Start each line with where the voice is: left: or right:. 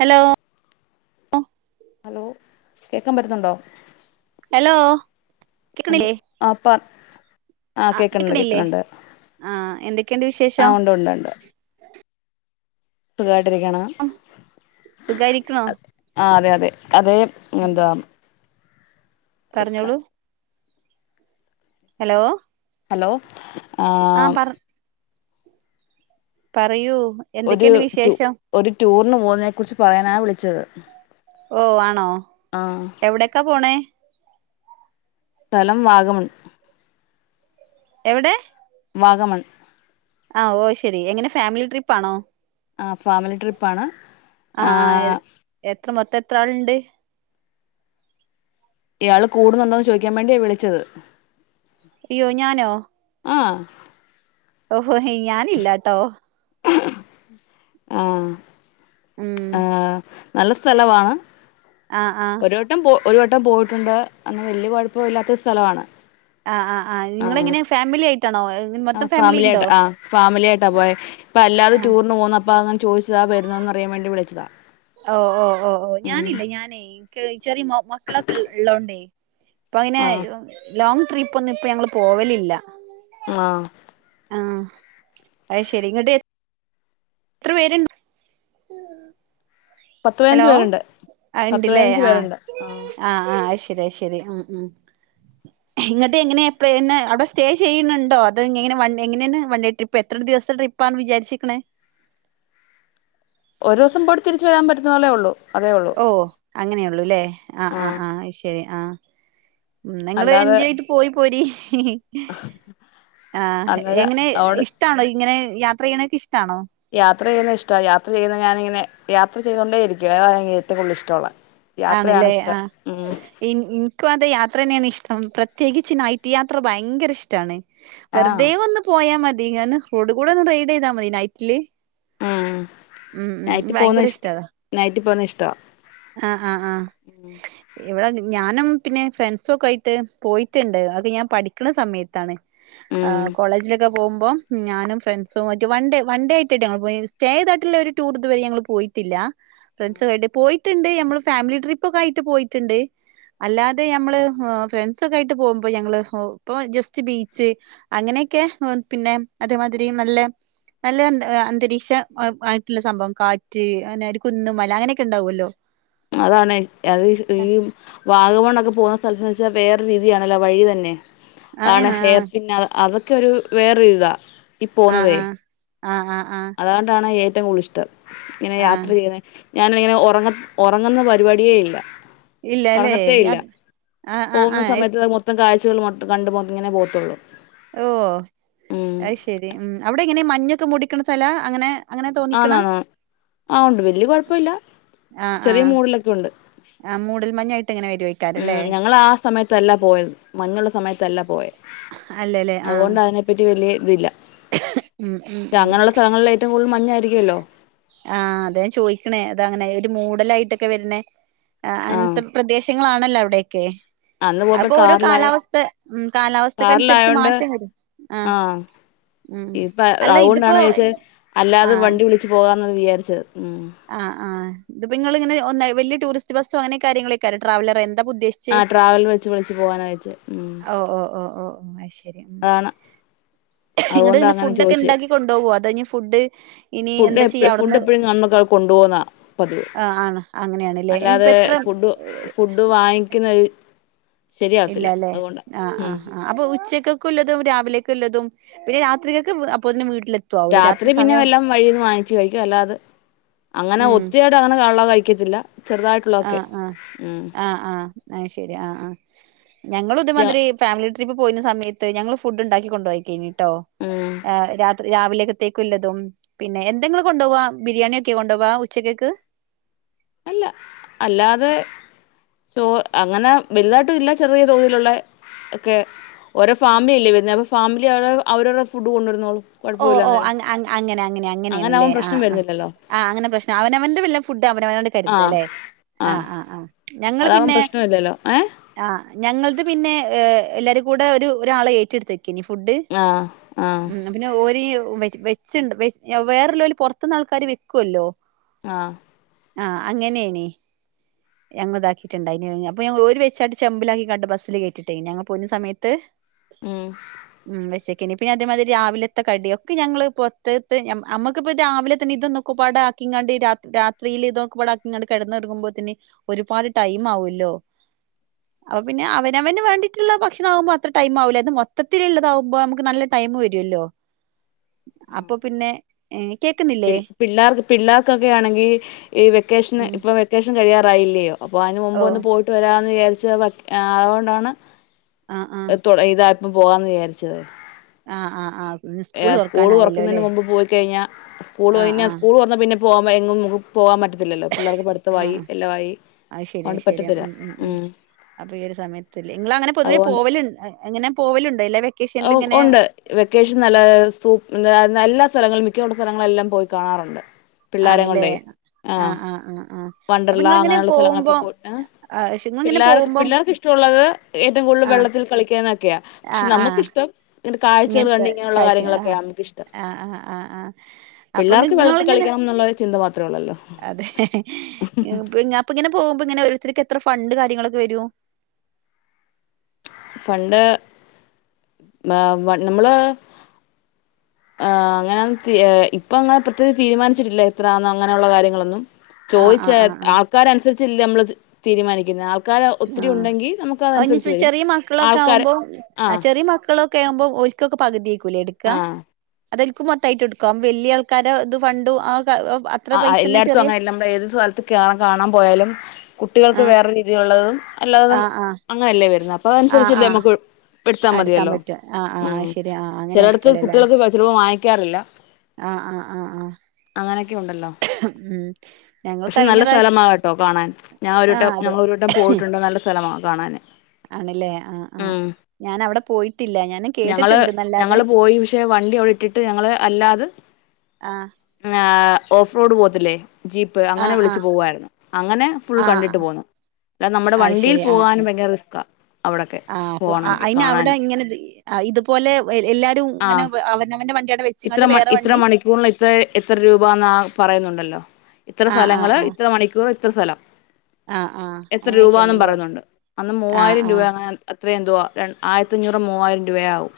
right: Hello ലോ
left: hello കേക്കാൻ പറ്റുന്നുണ്ടോ
right: ഹലോ
left: ഹലോ
right: കേക്കണില്ലേ
left: ആ പർ ആ കേക്ക്ണ് ണ്ട് കേക്ക്ണ് ണ്ട്
right: ആ എന്തൊക്കെയുണ്ട്
left: ആ
right: വിശേഷം
left: ഉണ്ട് ഉണ്ട് ണ്ട് സുഖായിട്ട് രിക്ക്ണ്
right: സുഖായിരിക്കണോ
left: ആ അതെ തെ അതേ എന്താ
right: പറഞ്ഞോളൂ ഹലോ
left: ഹലോ
right: ആ
left: ആം
right: പറ പറയൂ
left: ഒര്
right: എന്തൊക്കെയുണ്ട്
left: റ്റു
right: വിശേഷം
left: ഒര് റ്റൂ ണ് പോണേ കുറിച്ച് പറയാനാ വിളിച്ചത്
right: ഓ ആണോ
left: ആ
right: എവിടെക്കാ പോണേ
left: സ്ഥലം വാകമൺ
right: എവിടെ
left: വാഗമൺ
right: അ ഓ ശെരി എങ്ങനെ ഫാമിലി ട്രിപ്പാണോ
left: ആ ഫാമിലി ട്രിപ്പാണ് ആ
right: ത്രാള്ണ്ട്
left: യാള് കൂടുന്നുണ്ടോ ചോയ്ക്കാൻ മേണ്ടിയ വിളിച്ചത്
right: അയ്യോ ഞാനോ
left: ആ
right: ഓ ഹോ ഹോയ് ഞാനില്ലാട്ടോ
left: ആ
right: ഉം
left: ആ നല്ല സ്ഥലമാണ്
right: ആ ആ
left: ഒരുവട്ടം പോയിട്ടുണ്ട് അങ്ങ് വല്ല്യ കൊഴപ്പമില്ലാത്ത സ്ഥലമാണ്
right: ആ ആ ആ
left: ആഹ്
right: നിങ്ങളെങ്ങനെ ഫാമിലി ആയിട്ടാണോ പോയെ
left: ആ ഫാമിലി യായിട്ട ആ ഫാമിലിയായിട്ട പോയെ ഇപ്പ അല്ലാതെ
right: ആ
left: റ്റൂറിന് പോവ്ണ വാങ്ങാ ചോയിച്ചതാ വരുന്നോ എന്നറിയാൻ വേണ്ടി വിളിച്ചതാ
right: ഓ ഓ ഓ ഓ
left: ഉം
right: ഞാനില്ല ഞാന് ഇൻക്ക് ചെറിയ മോ മക്കളൊക്കെ ഇള്ളോ ണ്ടെ ഇപ്പൊ അയിന്
left: ആഹ്
right: ലോങ്ങ് ട്രിപ്പ് ഒന്നും ഇപ്പൊ ഞങ്ങള് പോവലില്ല
left: ആ
right: ആ അഹ് ശരി ഇങ്ങട്ട് എത്ര പേര്
left: പത്ത് പതിനഞ്ച് പേര്ണ്ട് പത്ത് പതിനഞ്ച് പേര്ണ്ട് ആ
right: ഇതാ ശരി ഉം ഉം ഇങ്ങട്ട് എങ്ങനെ പിന്നെ ഔടെ സ്റ്റേ ചെയ്യ്ണ് ണ്ടോ അത് എങ്ങനെ വൺ എങ്ങനെണ് വൺ ഡേ ട്രിപ്പ് എത്ര ദിവസത്തെ ട്രിപ്പാണ് വിചാര്ച്ച്ക്ക്‌ണേ
left: ഒരൂസം പോയി തിരിച്ച് വരാൻ പറ്റുന്നത് പോലെയൊള്ളു
right: ഓ അങ്ങനെയൊള്ളുലെ ആ ആ
left: ആഹ്
right: ആ അത് ശരി ആ ഇന്നാ ഇങ്ങള്
left: അല്ലാതെ
right: എൻജോയായിട്ട് പോയി പോരി ആ
left: അന്നേരം
right: എങ്ങനെ
left: അവിടെ
right: ഇഷ്ടാണോ ഇങ്ങനെ യാത്ര ചെയ്യ്ണേ ഇഷ്
left: യാത്ര ചെയ്യ്ണ ഇഷ്ടാ യാത്ര ചെയ്യുന്നത് ഞാനിങ്ങനെ യാത്ര ചെയ്ത്തൊണ്ടേയിരിക്കും അതാണ് ഏറ്റവും കൂടുതൽ ഇഷ്ടള്ള
right: ആണ്ല്ലേ ആ ഇൻ ഇൻക്കു അതെ യാ യാത്രയാണ് ഇഷ്ടം പ്രത്യേകിച്ച് നൈറ്റ്‌ യാത്ര ഭയങ്കര ഇഷ്ട്ടാണ്.
left: ആഹ്
right: വെറുതെ ഒന്ന് പോയാ മതി. ഇങ്ങനെ റോഡ് കൂടെ ഒന്ന് റെയ്ഡ് ചെയ്താൽ മതി നൈറ്റ്‌ല്
left: ഉം ഉം നൈറ്റ് പോവുന്നേ
right: ഭയങ്കര
left: ഇഷ് നൈറ്റ് പോവുന്നേ ഇഷ്ടാ
right: ആ ആ ആ ഇവിടെ ഞാനും പിന്നെ ഫ്രണ്ട്സ് ഒക്കെ ആയിട്ട് പോയിട്ട്ണ്ട് അത് ഞാൻ പഠിക്കുന്ന സമയത്താണ്. ആ
left: ഉം
right: കോളേജിലൊക്കെ പോവുമ്പം ഞാനും ഫ്രണ്ട്സുംമായിട്ട് വൺ ഡേ വൺ ഡേ ആയിട്ട്ട്ട് പോയത് സ്റ്റേ ചെയ്തായിട്ടുള്ള ടൂർ ഇതുവരെ പോയിട്ടില്ല ഫ്രെണ്ട്സായിട്ട് പോയി ട്ടിണ്ട് ഫാമിലി ട്രിപ്പ് ഒക്കെ ആയിട്ട് പോയിട്ടുണ്ട് അല്ലാതെ ഞമ്മൾ ഫ്രണ്ട്സ് ഒക്കെയായി പോവുമ്പോൾ ഞങ്ങള് ഇപ്പം ജസ്റ്റ് ബീച്ച് അങ്ങനെക്ക പിന്നെ അതേമതിരി നല്ല അന്തരീക്ഷമായിട്ടുള്ള സംഭവം കാറ്റ് കുന്ന് മല അങ്ങനെയൊക്കെ ഉണ്ടാവോല്ലോ
left: അതാണ് ആ ഈ വാഗമൺ ഒക്കെ പോകുന്ന സ്ഥലത്ത് വേറെ ഒരു രീതിയാണല്ലോ വഴി തന്നെ
right: ആ ആ
left: ആണ്
right: ആ
left: എയർ പിന്നെ ആണ് ഒരു വേറെയൊരുത്ത ഇ
right: ആ
left: പോന്നത്തെ
right: ആ ആ ആ
left: അതോണ്ട്ആണ് ഏറ്റവും കൂടുതൽ ഇ [unintelligible] എങ്ങനെ
right: ആ
left: യാത്ര ചെയ്യണേ ഞാനിങ്ങനെ ഉറങ്ങ് ഉറങ്ങുന്ന പരിപാടിയല്ലേ
right: ഇല്ലല്ലേ
left: ഉറങ്ങാതെ ഇല്ല
right: ആ ആ ആ
left: പോകുന്ന സമയത്തെ മൊത്തം കാഴ് ച്ചകൾ മൊത്തം കണ്ട് ഇങ്ങനെ പോത്തോളു
right: ഓ അത് ശരി ഉം അവിടെയ എങ്ങനെയാ മഞ്ഞുതുടിനിക്കുന്ന സ്ഥല അങ്ങനെ അങ്ങനെ തോന്നിക്കണ
left: അന്ന് അന്ന് ആ വല്യക്കുഴപ്പം ഇല്ല ചെറിയ മൂഡ്യാലോകെ ക്കുണ്ട്
right: ആ മൂടൽമഞ്ഞ്
left: ഞങ്ങള് ആ സമയത്ത് അല്ല പോയത് മഞ്ഞ് ഒള്ള സമയത്ത് അല്ല പോയെ
right: അല്ലല്ലേ ആഹ്
left: അതുകൊണ്ട് അതിനെപ്പറ്റി വല്യ ഇതല്ല അങ്ങനെ ഒള്ള സ്ഥലങ്ങളിൽ ഏറ്റവുംകൂടുതൽ മഞ്ഞ് അ
right: ആ അതെ ചോദിക്കണേ അത് അങ്ങനെ ഒരു മൂടൽഒക്കെ ആയിട്ട് വർ ണെ ആ ആ
left: ആഹ്
right: അങ്ങനത്തെ പ്രദേശങ്ങൾ ആണ് നല്ല അവിടെ
left: അന്ന് പോയപ്പോ
right: അതിപ്പോൾ ഓരോ
left: കാറിലായ
right: കാലാവസ്ഥാ ഉം കാലാവസ്ഥ അനുസരിച്ചു
left: കാറിലായോണ്ട്
right: മാറ്റംവരും അ
left: ആഹ്
right: മ് അല്ല ഇതിപ്പോൾ
left: അയാള് വണ്ടി വിളിച്ച്പോകുന്നു വിചാരിച്ച് [unintelligible]
right: ആ ആ ഇതിപ്പോൾ നിങ്ങളെങ്ങനെ വലിയ ടൂറിസ്റ്റ് ബസ് അങ്ങനെക്ക് അരുന്നോ ട്രാവലർ ഉദ്ദേശിച്ച്
left: ആ ട്രാവൽ വെച്ച് വിളിച്ച് പോകാനാ വിചാരിച്ചേ ഉം
right: ഓ ഓ ഓ ഓ അത് ശരിയ
left: അതാണ്
right: ഇങ്ങോട്ട്
left: അതുകൊണ്ടാ
right: ഇനി
left: അങ്ങനെ
right: ഫൂഡ് ഒക്കെ ഉണ്ടാക്കി കൊണ്ടോ വോ ഫൂഡ്
left: ഫുഡ്‌ എപ്പോഴും ഫുഡ്‌ എപ്പോഴും കാണുന്നതാ കൊണ്ടുപോകുന്ന പതിവ്
right: ആഹ് ആണ് അങ്ങനെയാണ്ല്ലേ ഇനിപ്പ
left: അല്ലാതെ
right: എത്ര
left: ഫുഡ്‌ ഫുഡ്‌ വാങ്ങിക്കു അയി
right: ഇല്ലാ ല്ലേ ആ ആ ആ അപ്പൊ ഉച്ചക്ക് ല്ലതും രാവിലേക്ക്ല്ലതും പിന്നെ രാത്രികക്ക് അപ്പോത്തിന് വീട്
left: രാത്രി പിന്നെ എല്ലാം വഴിന്ന് വാങ്ങിച്ച് കഴിക്കും അല്ലാതെ അങ്ങനെ
right: ഉം
left: ഒത്തിരി അങ്ങ് കഴിക്കു കഴിക്കത്തില്ല ചെറുതായിട്ട് ള്ളതൊക്കെ ഉം
right: ഐ ശെരി ആ ആ ഞങ്ങളും
left: ച
right: ഇതേമാതിരി ഫാമിലി ട്രി ഇപ്പൊ പോയിനെ സമയത്ത് ഞങ്ങൾ ഫുഡ്‌ ഉണ്ടാക്കി കൊണ്ടോയക്കേനി ട്ടോ
left: ഉം
right: ഏ രാത് രാവിലത്തേക്ക് ഉള്ളതും പിന്നെ എന്താ ഇങ്ങൾ കൊണ്ടോവാ ബിരിയാണി ഒക്കെ കൊണ്ടോവാ ഉച്ചക്കക്ക്
left: അല്ല അല്ലാതെ ടൂർ അങ്ങനെ വെൽതായിട്ടുല്ല ചെറിയ തോതിലുള്ള ഒക്കെ ഒരു ഫാമിലി ഇല്ലേ അപ്പൊ ഫാമിലി അവർ അവരുടെ ഫുഡ്‌ കൊണ്ടുവന്നോളും
right: ഓ ഓ അങ് അങ് അങ്ങനെ അങ്ങനെ അങ്ങനെണ് ലെ
left: ആവുമ്പം
right: ആ
left: പ്രശ്നം
right: അ
left: വരുന്നില്ലല്ലോ
right: ആ അങ്ങനെ പ്രശ്നം അവനവൻ വേണ്ട ഫുഡ്‌ അവനവൻ
left: ആഹ്
right: കര്താല്ലേ ആ
left: ആഹ്
right: ആ ഞങ്ങൾ
left: അതാവുമ്പം
right: പിന്നെ
left: പ്രശ്നമില്ലല്ലോ ഏഹ്
right: ആ ഞങ്ങൾത് പിന്നെ എല്ലാരും കൂടെ ഒരു ഒരാളെ ഏറ്റടത്തിന് ക്കിനി ഫുഡ്‌
left: ആഹ് ആഹ്
right: ഉം ന്നാ ഓര് വെറ്റ് വെച്ച് ഇണ്ട് വെച് വേറെല്ലോൽ പുറത്തിന്ന് ആൾക്കാര് വെക്കൊല്ലോ
left: ആ
right: ആ അങ്ങനെനി ഞങ്ങൾത് ആക്കിട്ട് ഇണ്ടായിനിഅപ്പൊ ഞാൻ ഓര് വെച്ചാണ്ട് ചെമ്പിലാക്കിക്കാൻണ്ട് ബസ്ൽ കയറ്റിട്ട് ഞങ്ങൾ പോയിനെ സമയത്ത്
left: ഉം
right: ഇനിപ്പോ ഞാൻ അതേമാതിരി രാവിലെ ത്ത കടി ഒക്കെ ഞങ്ങൾ പോർത്ത്ത്ത് ഞ്ഞം അമ്മക്ക്‌പ്പോ രാവിലെ തന്നെ ഇതൊന്നുക്കുപ്പാടെ ആക്കിക്കാണ്ട് രാത് രാത്രിയിൽ ഇതൊക്കപ്പാടെ ആക്കിക്കാണ്ട് കിടന്ന് ഉറങ്ങുമ്പോത്തിന് ഒരുപാട് ടൈം ആവൊല്ലോ അപ്പൊ പിന്നെ അവനവന് വേണ്ടിട്ടുള്ള ഭക്ഷണം ആവുമ്പോ അത്ര ടൈം ആവുല ഇത് മൊത്തത്തിൽ ഇള്ളതാവുമ്പോ നമുക്ക് നല്ല ടൈം വരുമല്ലോ അപ്പൊ പിന്നെ ഏ
left: പിൽ പിള്ളാർക്ക് പിള്ളാർക്കൊക്കെയാണേങ്കിൽ ഈ വെക്കേഷന്
right: ഉം
left: ഇപ്പൊ വെക്കേഷൻ കഴിയാറാ ആയില്ലയോ അപ്പൊ അതിന് മുൻപ്
right: ഓ
left: ഒന്ന് പോയിട്ട് വരാന്ന് വിജാരി ച്ചവെക് അതോണ്ടാണ്
right: ആഹ് ആഹ്
left: എ തൊടങ്ങിത പോവാന്ന് വിജാരിച്ചത്
right: ആ ആ ആ
left: സ്കൂളു തൊറക്കുന്നതിന് മുമ്പ് പോയിക്കഴിഞ്ഞാൽ സ്കൂള്
right: ആഹ്
left: കഴിഞ്ഞാ
right: ആഹ്
left: സ്കൂള് തൊറന്നാ പിന്നെ പോകുമ്പോ എങ്ങും നമ്മക്ക് പോകാൻ പറ്റത്തി
right: ആ അത്ശരിയാ
left: അതുകൊണ്ട്
right: അത്‌ശരിയാ
left: പറ്റത്തില്ല
right: ഉം
left: ഒ
right: വെക്കേഷനിലും ഇങ്ങനെ
left: ഉണ്ട് വെക്കേഷന് നല്ല സൂ നല്ല സ്ഥലങ്ങളില് മിക്കയൊള്ളാ സ്ഥലങ്ങളെല്ലാം പോയി കാണാറൊണ്ട്
right: ആണല്ലേ
left: പിള്ളേരെകൊണ്ടേ ആ
right: ആഹ് ആഹ് ആഹ് ആഹ് അപ്പൊ
left: വണ്ടർലാ
right: നിങ്ങളിങ്ങനെ
left: അങ്ങനെയുള്ള സ്ഥലങ്ങളൊക്കെ
right: പോകുമ്പോ
left: പോയി ഏ
right: ആഹ് നിങ്ങളിങ്ങനെ
left: പിള്ളാർക്ക്
right: പോകുമ്പോ
left: പിള്ളാർക്ക് ഇഷ്ടമൊള്ളത് ഏറ്റവും കൂടുതൽ വെള്ളത്തിൽ കളിക്കാനാ ക്കെയാ പക്ഷേ നമു
right: ആ ഇങ്ങനത്തെ കാഴ്ചയാ
left: കാര്യങ്ങളൊക്കെയാ നമുക്കിഷ്ടം
right: ആ ആ ആ ആ അപ്പോ ങ്ങ്
left: പിള്ളേർക്ക് വെള്ളത്തിൽ
right: നിന്നോളിങ്ങനെ
left: കളിക്കണം എന്നുള്ള ചിന്ത മാത്രേ ഉള്ളല്ലോ
right: അതെ ഇപ്പോ അപ്പം പോകുമ്പോ ഇങ്ങനെ ഓരോരുത്തര് എ ഇത്ര ഫണ്ട് കാര്യങ്ങളൊക്കെ വെരും
left: ഫണ്ട് മ്മ വ നമ്മള് അങ്ങനെ ത്തി ഇപ്പം അങ്ങനെ പ്രത്യേകിച്ച് തീരുമാനിച്ചിട്ടില്ല എത്രയാന്ന് അങ്ങനെയൊള്ള കാര്യങ്ങളൊന്നും
right: ആഹ്
left: ചോദിച്ച്
right: ആഹ് ആഹ് ആഹ്
left: ആൾക്കാര് അനുസരിച്ച് ച്ചില്ലെ നമ്മള് അത് തീരുമാനിക്കുന്നത് ആൾ ക്കാര് ഒത്തിരി
right: ആഹ്
left: ഉണ്ടെങ്കി നമുക്ക്
right: അത്
left: അതനുസരിച്ച്
right: ഇനിപ്പോ
left: വരും
right: ചെറിയ മക്കളൊക്കെ
left: ആൾക്കാര്
right: ആവുമ്പോ
left: ആ
right: ചെറിയ മക്കളൊക്കെ ആവുമ്പോ ഓൽ ക്കെ പകുതി ക്കുല്ലേ എടുക്ക
left: ആ
right: അതോൽക്കും മൊത്തായിട്ട് എടുക്കുവോ വെല്ല്യ ആൾക്കാരെ ഇതു ഫണ്ടും ആ ക- അത്ര
left: ആ ആഹ്
right: പൈസന്നെ
left: എല്ലായിടത്തും
right: ചെറിയ
left: അങ്ങനെയല്ല നമ്മള് ഏത് സ്ഥലത്ത് കേറാൻ കാണാൻ പോയാലും കുട്ടികൾക്ക്
right: ആഹ്
left: വേറെ ഒരു രീതിയിൽ ഉള്ളതും അല്ലാതെ
right: ആഹ് ആഹ്
left: അങ്ങനെയല്ലേ വരുന്നത് അപ്പോ
right: ആഹ്
left: അനുസരിച്ചല്ലേ
right: ആഹ്
left: നമുക്ക് എടുത്താൽ
right: എടുക്കാൻ
left: മതിയല്ലോ
right: പറ്റും ആഹ് ആഹ്
left: ഉം
right: ആഹ് ശരി ആഹ് അങ്ങനെ
left: ചെലയിടത്ത് കുട്ടികൾക്ക് ചെലപ്പോ വാങ്ങി ക്കാറില്ല
right: ആ ആ ആ
left: ഒണ്ടല്ലോ പക്ഷേ
right: കഴിഞ്ഞ
left: നല്ല
right: പ്രാവശ്യം
left: സ്ഥലമാട്ടോ കാണാൻ ഞങ്ങള്
right: ആഹ്
left: ഒരുവട്ടം
right: അതെ
left: ഞങ്ങൾ ഒരു വട്ടം പോയിട്ടുണ്ട്‌ നല്ല സ്ഥലമാ കാണാന്
right: ആണല്ലേ ആഹ് ആഹ്
left: ഉം
right: ഞാൻ അവിടെ പോയിട്ടില്ല ഞാൻ
left: ഞങ്ങള്
right: കേട്ടിട്ടുണ്ട്ന്നല്ലാതെ
left: ഞങ്ങള് പോയി പക്ഷേ വണ്ടി അവിടെ ഇട്ടിട്ട് ഞങ്ങള് അല്ലാതെ
right: ആഹ്
left: ആ ഓഫ്രോഡ് പോകത്തില്ലേ ജീപ്പ് അങ്ങനെ
right: ആഹ്
left: വിളിച്ചു
right: ആഹ്
left: പോവായിരുന്നു അങ്ങനെ ഫുൾ
right: ആഹ്
left: കണ്ടിട്ട്
right: ആഹ്
left: പോന്നു അല്ലാതെ നമ്മടെ വണ്ടി പോകാനും ഭയങ്കര റിസ്കാ
right: ആ പോ അയിന് അവിടെ ഇങ്ങനെ ഈ ഇതുപോലെ എല്ലാവരും
left: ആ
right: ഇങ്ങനെ അവനവന്റെ വണ്ടി അവിടെ വെ
left: ഇത്ര
right: വെച്ച്ങ്ങാണ്ട്
left: മണി
right: വേറെ
left: ഇത്ര മണിക്കൂർന്ന് ഇത്ര എത്ര രൂപാന്ന് ആ പറയുന്നുണ്ടല്ലോ ഇത്ര
right: ആഹ് ആഹ്
left: സ്ഥലങ്ങള്
right: ആഹ്
left: ഇത്ര മണിക്കൂർ പോ ഇത്ര സ്ഥലം
right: ആഹ് ആഹ്
left: എത്ര രൂപാന്നും
right: അങ്ങനെയൊക്കെയാണ്ല്ലേ
left: പറയുന്നുണ്ട് അന്ന്
right: ആഹ്
left: മൂവായിരം
right: ആഹ്
left: രൂപയാ അങ്ങനെ ത്ര എന്തുവാ ര ആയിരത്തഞ്ഞൂറ് മൂവായിരം രൂപയാകും.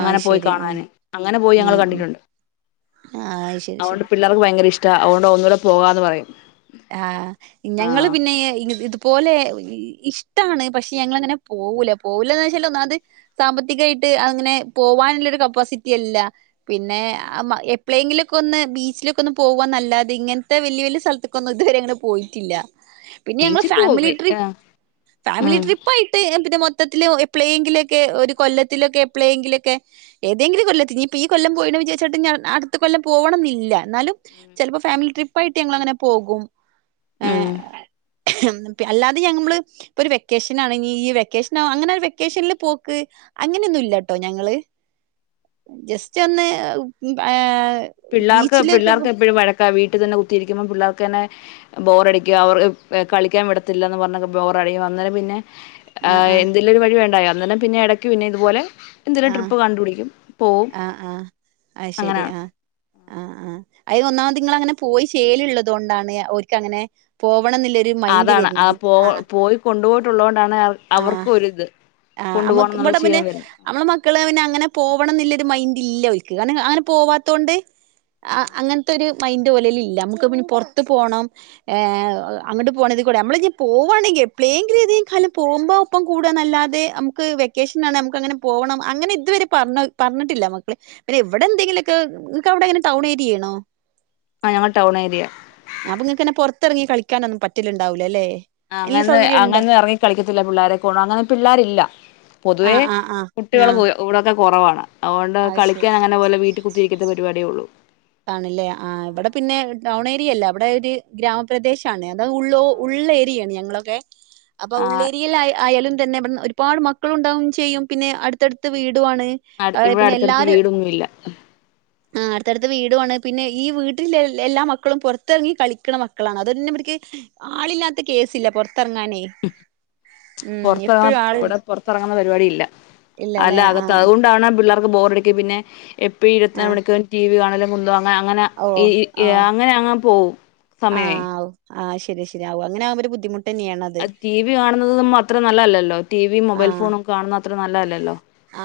right: ആഹ്
left: പോയി
right: ശരി ആഹ്
left: കാണാന് പോയി ഞങ്ങള്
right: ഉം ഉം
left: കണ്ടിട്ടുണ്ട്.
right: ആഹ് ശരി
left: അതുകൊണ്ട്
right: ശരി
left: പിള്ളേർക്ക് ഭയങ്കര ഇഷ്ടാ അതുകൊണ്ടു ഒന്നുടെ പോകാന്ന് പറയും.
right: ആ
left: ആ
right: ഞങ്ങള് പിന്നെ ഇതുപോലെ ഇ ഇഷ്ട്ടമാണ് പക്ഷെ ഞങ്ങളെങ്ങനെ പോവൂല പോവൂലാന്ന് വെച്ചാ ഒന്നാമത് സാമ്പത്തികമായിട്ട് അങ്ങനെ പോവാനുല്ലൊരു കപ്പാസിറ്റിയല്ല. പിന്നെ
left: ഉം
right: എപ്പളേങ്കിലും ഒക്കെ ബിച്ചിലൊക്കെ ഒന്നു പോകുവന്നല്ലാതെ ഇങ്ങനത്തെ വല്യ വല്യ സ്ഥലത്ത് കൊന്നു ഇതുവരെ അങ്ങനെ പോയിട്ടില്ല. പിന്നെ ഞങ്ങള്
left: ബീച്ചിൽ പോവും
right: ഫാമിലി ട്രിപ്പ്
left: ആഹ്
right: ഫാമിലി
left: ഉം
right: ട്രിപ്പായിട്ട് പിന്നെ മൊ ത്തില് എപ്പളേലെങ്കിലുംക്കെ ഒരു കൊല്ലത്തിൽക്കെ എപ്പേളേങ്കിലും ഒക്കെ ഏതങ്കിലും കൊല്ലത്ത്ഈ കൊല്ലം പോയില്ലാന്ന് വെച്ചിട്ട് അടുത്ത കൊല്ലം പോവണംന്ന് ഇല്ല. ന്നാലും ചിലപ്പോ ഫാമിലി ട്രിപ്പ് പ്പായിട്ടു ഞങ്ങൾ അങ്ങനെ പോകും. ആ
left: ഉം
right: അല്ലാതെ ഞമ്മള് ഒരു വെക്കേഷനാണങ്കി ഈ വൈക്കേഷനോ അങ്ങനെ ഒരു വെക്കേഷനില് പോക്ക് അങ്ങനെ ഒന്നു ഇല്ല കേട്ടോ ഞങ്ങള്. ജസ്റ്റ് ഒന്ന് ആ
left: പിള്ളാർക്ക് പിളളാർക്ക് എപ്പഴു വഴ ക്ക വീട്ടിൽ തന്നെ കുത്തിയിരിക്കുമ്പം പിള്ളാർക്ക് തന്നെ ബോറഡിക്കുക അവർ കളിക്കാൻ വിടത്തില്ലന്ന് പറഞ്ഞ് ബോറഡിടിക്കും. അന്നേരം പിന്നെ ആ
right: ആഹ് ആഹ്
left: എന്തെലും ഒരു വഴി വേണ്ടയ ഇന്നലെ പിന്നെ ഇടയ്ക്ക് പിന്നെ ഇതുപോലെ എന്തെരു
right: ആഹ്
left: ട്രിപ്പ് കണ്ടുപിടിക്കും പോവും അങ്ങനാ.
right: ആ ആ അതിനെന്നാമത് അങ്ങനെ പോയി ശീലമുള്ളതു കൊണ്ടാണ് ഓര്ക്ക് അങ്ങനെ പോ
left: അതാണ് പോയ പോയികൊണ്ടുപോയിട്ടുള്ള കൊണ്ടാണ്
right: ആ ആ നമ്മക്
left: എന്നുള്ള
right: ഇവിടെ പിന്നെ
left: ശീലം വരുന്നത്
right: നമ്മടെ മക്കള് പിന്നെ പോവണമെന്നുള്ള മൈന്റ് ഇല്ല ഓല്ക്ക് കാരണം അങ്ങനെ പോവാത്തണ്ട് ആ അങ്ങനത്തൊരു മൈന്റ് പോലും ഇല്ല നമ്മുക്ക് പിന്നെ പുറത്തു പോണം ഏ അങ്ങോട്ട് പോണേ കൂടി നമ്മള് പോവാണങ്കി എപ്പളേലും ഏതങ്കിലും കാലം പോവുമ്പം ഒപ്പം കൂടുവന്നല്ലാതെ നമ്മുക്ക് വൈക്കേഷനാണ് നമ്മുക്കങ്ങനെ പോവണം അങ്ങനെ ഇതുവരെ പറഞ് പറഞ്ഞിട്ടില്ല മക്കള്. പിന്നെ ഇവിടെന്തങ്കിലും ഒക്കെ നിങ്ങൾക്ക് അവിടെങ്ങനെ ടൗൺ ഏരിയാണോ?
left: ആ ഞങ്ങള് ടൗണേരിയാ.
right: ക്കാനൊന്നു പറ്റലുണ്ടാവില്ലല്ലേ?
left: അങ്ങനൊന്നു അങ്ങനൊന്നു ഇറങ്ങി കളി ത്തില്ല പിള്ളാരെ കൊണ്ട് അങ്ങനെ പിള്ളാരില്ല. പൊതുവേ
right: ആഹ് ആഹ് ആഹ്
left: കുട്ടികളു
right: ആഹ്
left: പോലും ഇവിടെക്കെ കുറവാണ്. അതുകൊണ്ട്
right: അത് ശരി
left: കളിക്കാൻ അങ്ങനെ പോലും വീട്ടി കുത്തിയിരിക്കുന്ന പരുപാടിയേ ഉള്ളു.
right: ആണല്ലേ ആ ഇവിടെ പിന്നെ ടൗണേരിയല്ല അവിടെ ഒരു ഗ്രാമപ്രദേശമാന്നേ. ആ ഉൾ ഉൾ ഏരിയാണ് ഞങ്ങളെക്കെ. അപ്പ
left: ആ
right: ഉള്ളേരിയ്ലായ ആയാലും. പിന്നെ ഇബ്ടുന്ന് ഒര്പാട് മക്കളുണ്ടാവേം ചെയ്യും പിന്നേ അടുത്തടുത്ത് വീടു ടുവാണ്,
left: അടു
right: ആ
left: ഇവിടെ
right: പിന്നെ
left: അടുത്തടുത്ത്
right: എല്ലാരും
left: വീടൊന്നുമില്ല
right: അ ത്ത് വീടുവാണ് പിന്നെ ഈ വീട്ടിലൊ എ ല്ലാ മക്കളും പുറത്തെർങ്ങി കളിക്കണ മക്കളാണ് അതുപോലന്ന്ബിടിക്ക് ആളില്ലാത്ത കേസില്ല പൊറ ത്തെർങ്ങാനെ ഉം എപ്പഴു ആള്
left: അങ്ങപരിപാടി ഇല്ല അല്ല
right: ഇല്ലല്ലേ ആ
left: അകത്ത് അതുകൊണ്ടാണ് പിള്ളാർ ബോറടിക്കോ പിന്നെ എപ്പഴും
right: ആ
left: ഇരുപത്തിനാൽ മണിക്കൂറും റ്റി വി കാണ് അല്ലമുല്ല ആ അങ്ങനെ
right: ഓ
left: ഈ ഈ
right: ആ
left: അങ്ങനെ അങ്ങ് പോവും സമയവേ
right: പിന്നെ ശെരിയാവും അങ്ങെനെ ആവുമ്പോ ഒരു ബുദ്ധിമു
left: അത് റ്റിവി കാണുന്നതും അത്ര നല്ല അല്ലല്ലോ റ്റിവീം
right: ആ
left: മൊബൈൽ ഫോണും കാണു അത്ര നല്ലതല്ലല്ലോ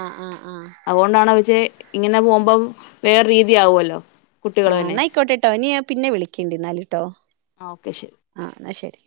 right: ആ ആ ആ
left: അതുകൊണ്ടാണത് ചെ ഇങ്ങനെ പോവുമ്പം വേറ് രു രീതിയാവുവല്ലോ
right: ആ ന്നായിക്കോട്ട് ട്ടോ ഇനി നാ പിന്നെ വിളിക്കലുണ്ട് എന്നാല് ട്ടോ
left: ആ ഓക്കെ ശരി
right: ആ ന്നാ ശെരി